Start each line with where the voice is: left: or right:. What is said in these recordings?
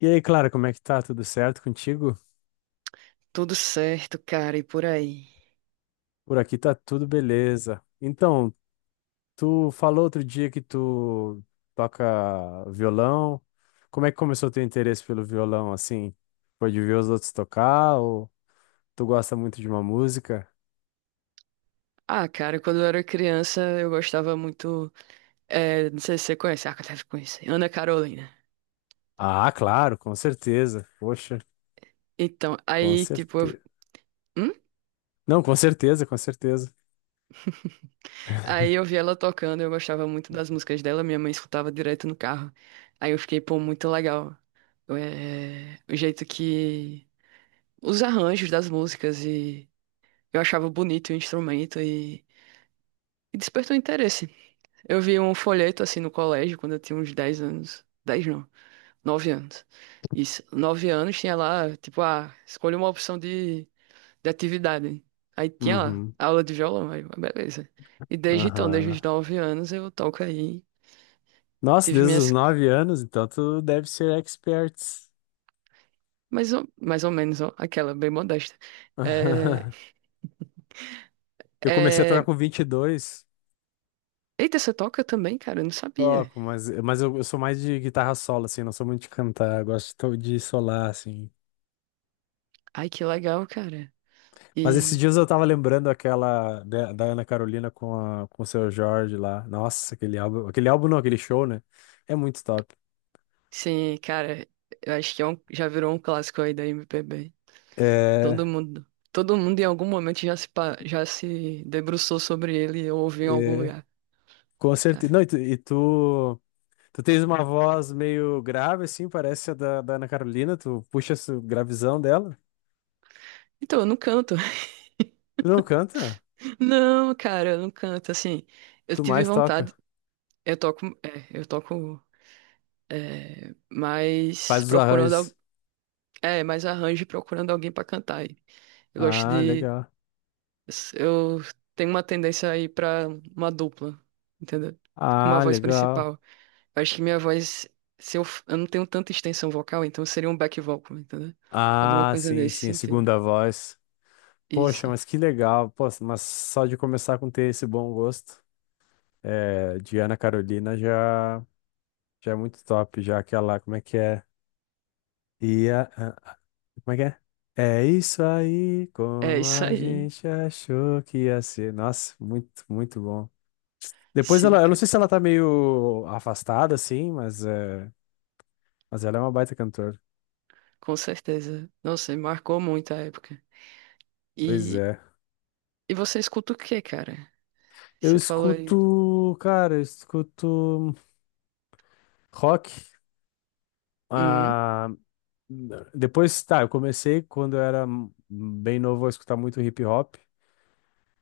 left: E aí, Clara, como é que tá? Tudo certo contigo?
right: Tudo certo, cara, e por aí?
left: Por aqui tá tudo beleza. Então, tu falou outro dia que tu toca violão. Como é que começou o teu interesse pelo violão, assim? Foi de ver os outros tocar ou tu gosta muito de uma música?
right: Ah, cara, quando eu era criança, eu gostava muito. É, não sei se você conhece, ah, deve conhecer. Ana Carolina.
left: Ah, claro, com certeza. Poxa,
right: Então,
left: com
right: aí, tipo.
left: certeza.
right: Hum?
left: Não, com certeza, com certeza.
right: Aí eu vi ela tocando, eu gostava muito das músicas dela, minha mãe escutava direto no carro. Aí eu fiquei, pô, muito legal. É, o jeito que. Os arranjos das músicas e. Eu achava bonito o instrumento e despertou interesse. Eu vi um folheto assim no colégio quando eu tinha uns 10 anos. Dez não. 9 anos. Isso. Nove anos tinha lá, tipo, ah, escolha uma opção de atividade. Aí tinha lá,
left: Uhum.
right: aula de violão, aí, eu, ah, beleza. E desde então, desde
left: Aham.
right: os 9 anos, eu toco aí.
left: Nossa,
right: Tive
left: desde os
right: minhas,
left: 9 anos, então tu deve ser expert.
right: mais ou menos, ó, aquela, bem modesta. É,
left: Eu comecei a tocar
right: é.
left: com 22.
right: Eita, você toca também, cara? Eu não sabia.
left: Toco, mas eu sou mais de guitarra solo, assim, não sou muito de cantar. Eu gosto de de solar, assim.
right: Ai, que legal, cara.
left: Mas esses
right: E,
left: dias eu tava lembrando aquela da Ana Carolina com o Seu Jorge lá. Nossa, aquele álbum. Aquele álbum não, aquele show, né? É muito top.
right: sim, cara, eu acho que é um, já virou um clássico aí da MPB. Todo
left: É,
right: mundo, todo mundo em algum momento já se debruçou sobre ele ou ouviu em algum
left: é,
right: lugar,
left: com certeza.
right: cara.
left: Não, tu tens uma voz meio grave, assim, parece a da Ana Carolina. Tu puxa essa gravizão dela.
right: Então, eu não canto.
left: Tu não canta?
right: Não, cara, eu não canto. Assim, eu
left: Tu mais
right: tive
left: toca.
right: vontade, eu toco, é,
left: Faz
right: mas
left: os
right: procurando,
left: arranjos.
right: é, mais arranjo e procurando alguém pra cantar. Aí. Eu gosto
left: Ah,
right: de,
left: legal.
right: eu tenho uma tendência aí pra uma dupla, entendeu? Com uma
left: Ah,
right: voz
left: legal.
right: principal. Acho que minha voz, se eu, f- eu não tenho tanta extensão vocal, então seria um back vocal, entendeu? Alguma
left: Ah,
right: coisa
left: sim,
right: nesse
left: sim, a
right: sentido.
left: segunda voz. Poxa,
right: Isso.
left: mas que legal. Poxa, mas só de começar com ter esse bom gosto é, de Ana Carolina já é muito top. Já aquela, como é que é? E como é que é? É isso aí,
right: É
left: como
right: isso
left: a
right: aí.
left: gente achou que ia ser. Nossa, muito, muito bom. Depois
right: Sim,
left: ela, eu não
right: cara.
left: sei se ela tá meio afastada, assim, mas ela é uma baita cantora.
right: Com certeza. Nossa, marcou muito a época.
left: Pois
right: E,
left: é.
right: e você escuta o quê, cara?
left: Eu
right: Você falou aí.
left: escuto, cara, eu escuto rock.
right: Hum,
left: Ah, não. Depois, tá, eu comecei quando eu era bem novo a escutar muito hip hop,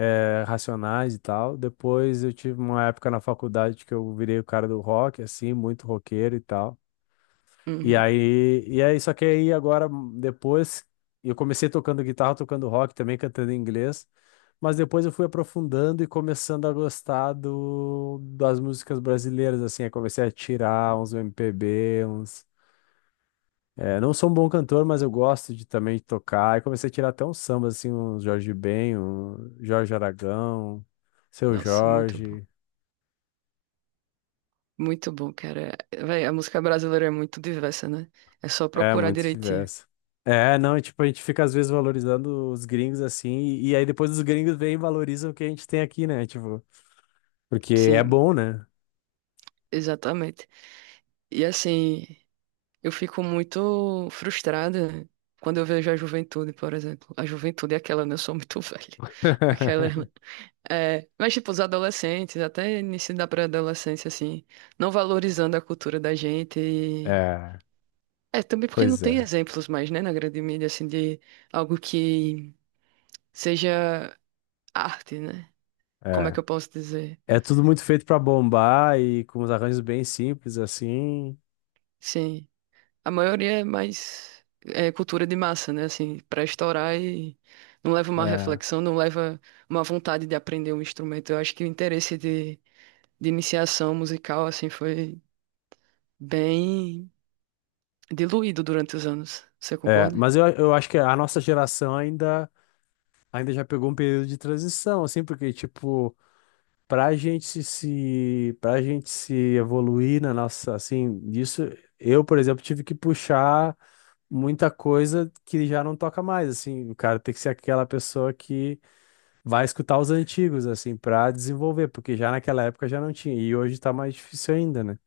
left: Racionais e tal. Depois eu tive uma época na faculdade que eu virei o cara do rock, assim, muito roqueiro e tal. E
right: uhum.
left: aí, e aí, só que aí agora, depois, eu comecei tocando guitarra, tocando rock também, cantando em inglês. Mas depois eu fui aprofundando e começando a gostar das músicas brasileiras, assim. Aí comecei a tirar uns MPB, uns. É, não sou um bom cantor, mas eu gosto de também tocar. E comecei a tirar até uns sambas, assim, uns Jorge Ben, um Jorge Aragão, Seu
right: Nossa, muito bom.
left: Jorge.
right: Muito bom, cara. Véi, a música brasileira é muito diversa, né? É só
left: É,
right: procurar
left: muito
right: direitinho.
left: diverso. É, não, e tipo, a gente fica às vezes valorizando os gringos assim, e aí depois os gringos vêm e valorizam o que a gente tem aqui, né? Tipo, porque é
right: Sim,
left: bom, né?
right: exatamente. E assim. Eu fico muito frustrada quando eu vejo a juventude, por exemplo. A juventude é aquela, né? Eu sou muito velha. Aquela. É, mas, tipo, os adolescentes, até início da pré-adolescência, assim, não valorizando a cultura da gente.
left: É,
right: É, também porque não
left: pois
right: tem
left: é,
right: exemplos mais, né, na grande mídia, assim, de algo que seja arte, né? Como é
left: é.
right: que eu posso dizer?
left: É tudo muito feito pra bombar e com os arranjos bem simples, assim.
right: Sim. A maioria é mais é, cultura de massa, né? Assim, para estourar e não leva uma
left: É,
right: reflexão, não leva uma vontade de aprender um instrumento. Eu acho que o interesse de iniciação musical, assim, foi bem diluído durante os anos. Você
left: é.
right: concorda?
left: Mas eu acho que a nossa geração ainda. Ainda já pegou um período de transição, assim, porque, tipo, pra gente se evoluir na nossa, assim, disso, eu, por exemplo, tive que puxar muita coisa que já não toca mais, assim, o cara tem que ser aquela pessoa que vai escutar os antigos, assim, pra desenvolver, porque já naquela época já não tinha, e hoje tá mais difícil ainda, né?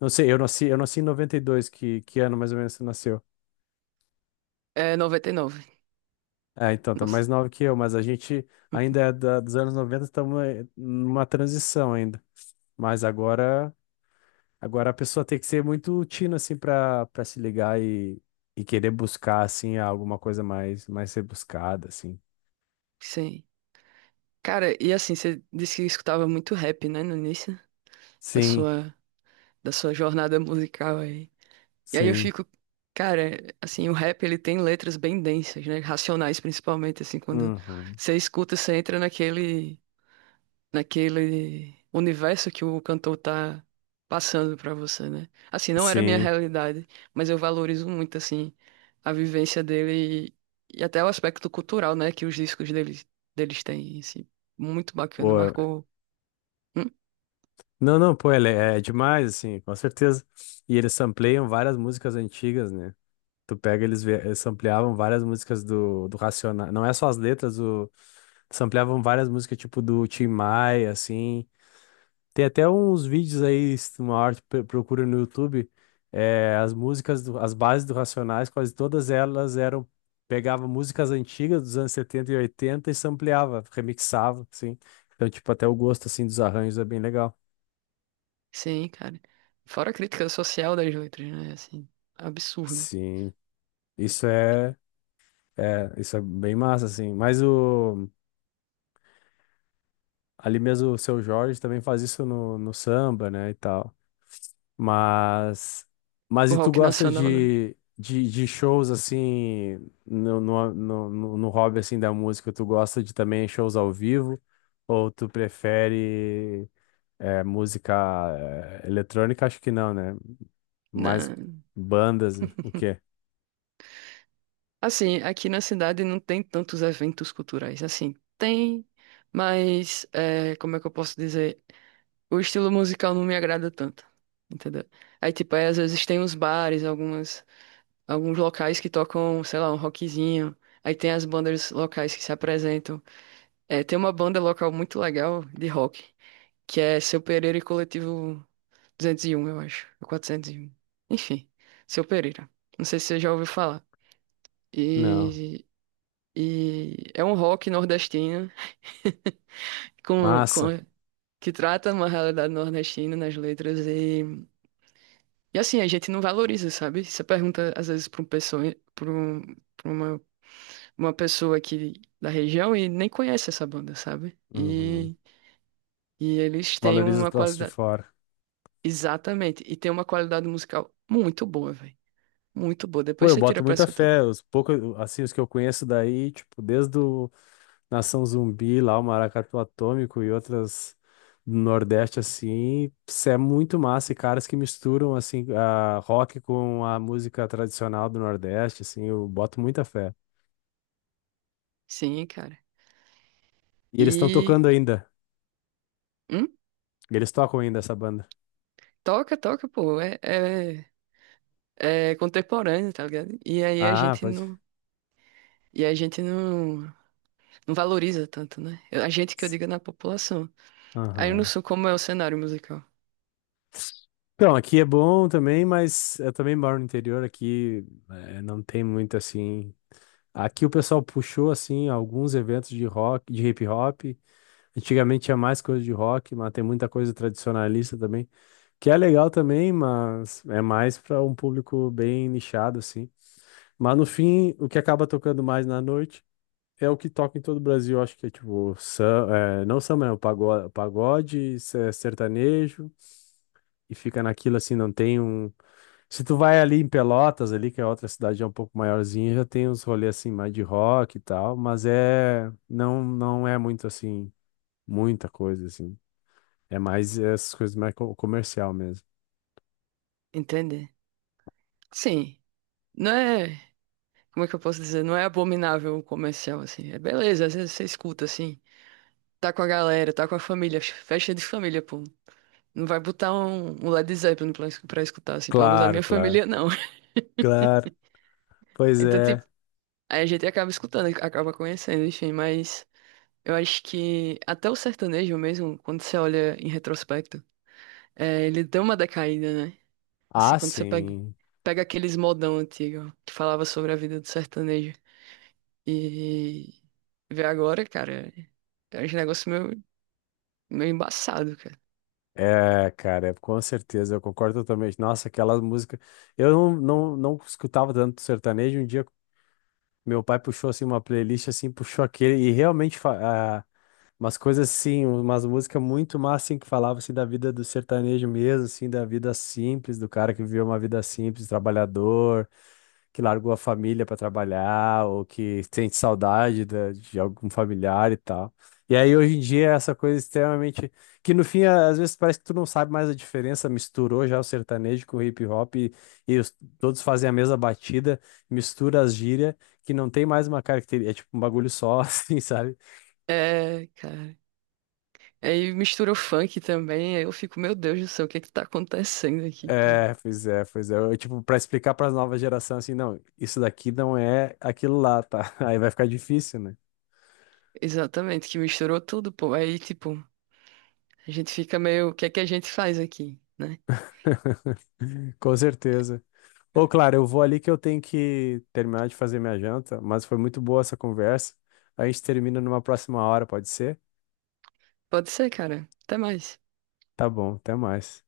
left: Não sei, eu nasci em 92, que ano mais ou menos você nasceu?
right: É 99.
left: É, então, tá
right: Nossa.
left: mais nova que eu, mas a gente ainda é dos anos 90 estamos numa transição ainda. Mas agora, agora a pessoa tem que ser muito tina, assim, para se ligar e querer buscar, assim, alguma coisa mais, mais rebuscada, assim.
right: Sim. Cara, e assim, você disse que escutava muito rap, né, no início da
left: Sim,
right: sua, da sua jornada musical aí. E aí eu
left: sim.
right: fico, cara, assim, o rap ele tem letras bem densas, né? Racionais principalmente, assim, quando
left: Uhum.
right: você escuta, você entra naquele universo que o cantor tá passando pra você, né? Assim, não era a minha
left: Sim.
right: realidade, mas eu valorizo muito assim a vivência dele e até o aspecto cultural, né, que os discos deles têm, assim, muito bacana,
left: Pô,
right: marcou. Hum?
left: não, não, pô, ele é demais, assim, com certeza. E eles sampleiam várias músicas antigas, né? Tu pega, eles ampliavam várias músicas do Racionais. Não é só as letras, ampliavam várias músicas, tipo, do Tim Maia, assim. Tem até uns vídeos aí, se uma hora tu procura no YouTube, as músicas, as bases do Racionais, quase todas elas eram. Pegava músicas antigas dos anos 70 e 80 e sampleava, remixava, assim. Então, tipo, até o gosto, assim, dos arranjos é bem legal.
right: Sim, cara. Fora a crítica social das letras, né? Assim, absurdo.
left: Sim, isso é. É, isso é bem massa, assim. Ali mesmo o Seu Jorge também faz isso no, no samba, né, e tal. Mas, mas
right: O
left: e tu
right: rock
left: gosta
right: nacional, né?
left: de shows assim, no hobby assim da música, tu gosta de também shows ao vivo? Ou tu prefere música eletrônica? Acho que não, né? Mais
right: Na.
left: bandas, o quê?
right: Assim, aqui na cidade não tem tantos eventos culturais. Assim, tem, mas é, como é que eu posso dizer? O estilo musical não me agrada tanto, entendeu? Aí, tipo, aí, às vezes tem uns bares, algumas, alguns locais que tocam, sei lá, um rockzinho. Aí tem as bandas locais que se apresentam. É, tem uma banda local muito legal de rock, que é Seu Pereira e Coletivo 201, eu acho, ou 401. Enfim, Seu Pereira. Não sei se você já ouviu falar.
left: Não.
right: E E é um rock nordestino com,
left: Massa.
right: com- que trata uma realidade nordestina nas letras e assim, a gente não valoriza, sabe? Você pergunta às vezes para um pessoa, para um, pra uma pessoa aqui da região e nem conhece essa banda, sabe?
left: Uhum.
right: E eles têm
left: Valoriza o
right: uma
left: troço de
right: qualidade,
left: fora.
right: exatamente, e tem uma qualidade musical muito boa, velho. Muito boa.
left: Pô,
right: Depois
left: eu
right: você tira
left: boto
right: pra
left: muita
right: escutar.
left: fé. Os poucos, assim, os que eu conheço daí, tipo, desde o Nação Zumbi, lá o Maracatu Atômico e outras do Nordeste, assim, isso é muito massa. E caras que misturam, assim, a rock com a música tradicional do Nordeste, assim, eu boto muita fé.
right: Sim, cara.
left: E eles estão
right: E
left: tocando ainda.
right: hum,
left: Eles tocam ainda essa banda.
right: toca, toca, pô. É, contemporâneo, tá ligado? E aí a
left: Ah,
right: gente
left: pode.
right: não. E a gente não, não valoriza tanto, né? A gente que eu digo é na população. Aí eu não
left: Aham.
right: sei como é o cenário musical,
left: Então, aqui é bom também, mas eu também moro no interior, aqui não tem muito assim. Aqui o pessoal puxou assim alguns eventos de rock, de hip hop. Antigamente tinha mais coisa de rock, mas tem muita coisa tradicionalista também, que é legal também, mas é mais para um público bem nichado assim. Mas no fim, o que acaba tocando mais na noite é o que toca em todo o Brasil, acho que é tipo, é, não samba, né? O pagode, pagode, é sertanejo e fica naquilo assim, não tem um. Se tu vai ali em Pelotas, ali, que é outra cidade é um pouco maiorzinha, já tem uns rolês assim mais de rock e tal, mas é não não é muito assim, muita coisa assim. É mais essas coisas mais comercial mesmo.
right: entende? Sim, não é. Como é que eu posso dizer? Não é abominável o comercial, assim. É beleza, às vezes você escuta, assim. Tá com a galera, tá com a família, festa de família, pô. Não vai botar um Led Zeppelin pra escutar, assim. Pelo menos a minha
left: Claro, claro.
right: família não.
left: Claro. Pois
right: Então,
left: é.
right: tipo, aí a gente acaba escutando, acaba conhecendo, enfim, mas. Eu acho que até o sertanejo mesmo, quando você olha em retrospecto, é, ele deu uma decaída, né? Assim,
left: Ah,
right: quando você pega,
left: sim.
right: pega aqueles modão antigo que falava sobre a vida do sertanejo e vê agora, cara, é um negócio meio, meio embaçado, cara.
left: É, cara, com certeza, eu concordo totalmente. Nossa, aquelas músicas. Eu não, não, não escutava tanto sertanejo. Um dia, meu pai puxou assim uma playlist assim, puxou aquele e realmente umas coisas assim, umas músicas muito massa assim que falava assim da vida do sertanejo mesmo, assim, da vida simples, do cara que viveu uma vida simples, trabalhador que largou a família para trabalhar ou que sente saudade de algum familiar e tal. E aí hoje em dia é essa coisa extremamente que no fim às vezes parece que tu não sabe mais a diferença, misturou já o sertanejo com o hip hop e todos fazem a mesma batida, mistura as gírias que não tem mais uma característica, é tipo um bagulho só assim, sabe?
right: É, cara. Aí mistura o funk também, aí eu fico, meu Deus do céu, o que é que tá acontecendo aqui? Tá?
left: É, pois é, pois é. Eu, tipo, para explicar para as novas gerações assim, não, isso daqui não é aquilo lá, tá? Aí vai ficar difícil, né?
right: Exatamente, que misturou tudo, pô. Aí, tipo, a gente fica meio, o que é que a gente faz aqui, né?
left: Com certeza. Ô, claro, eu vou ali que eu tenho que terminar de fazer minha janta, mas foi muito boa essa conversa. A gente termina numa próxima hora, pode ser?
right: Pode ser, cara. Até mais.
left: Tá bom, até mais.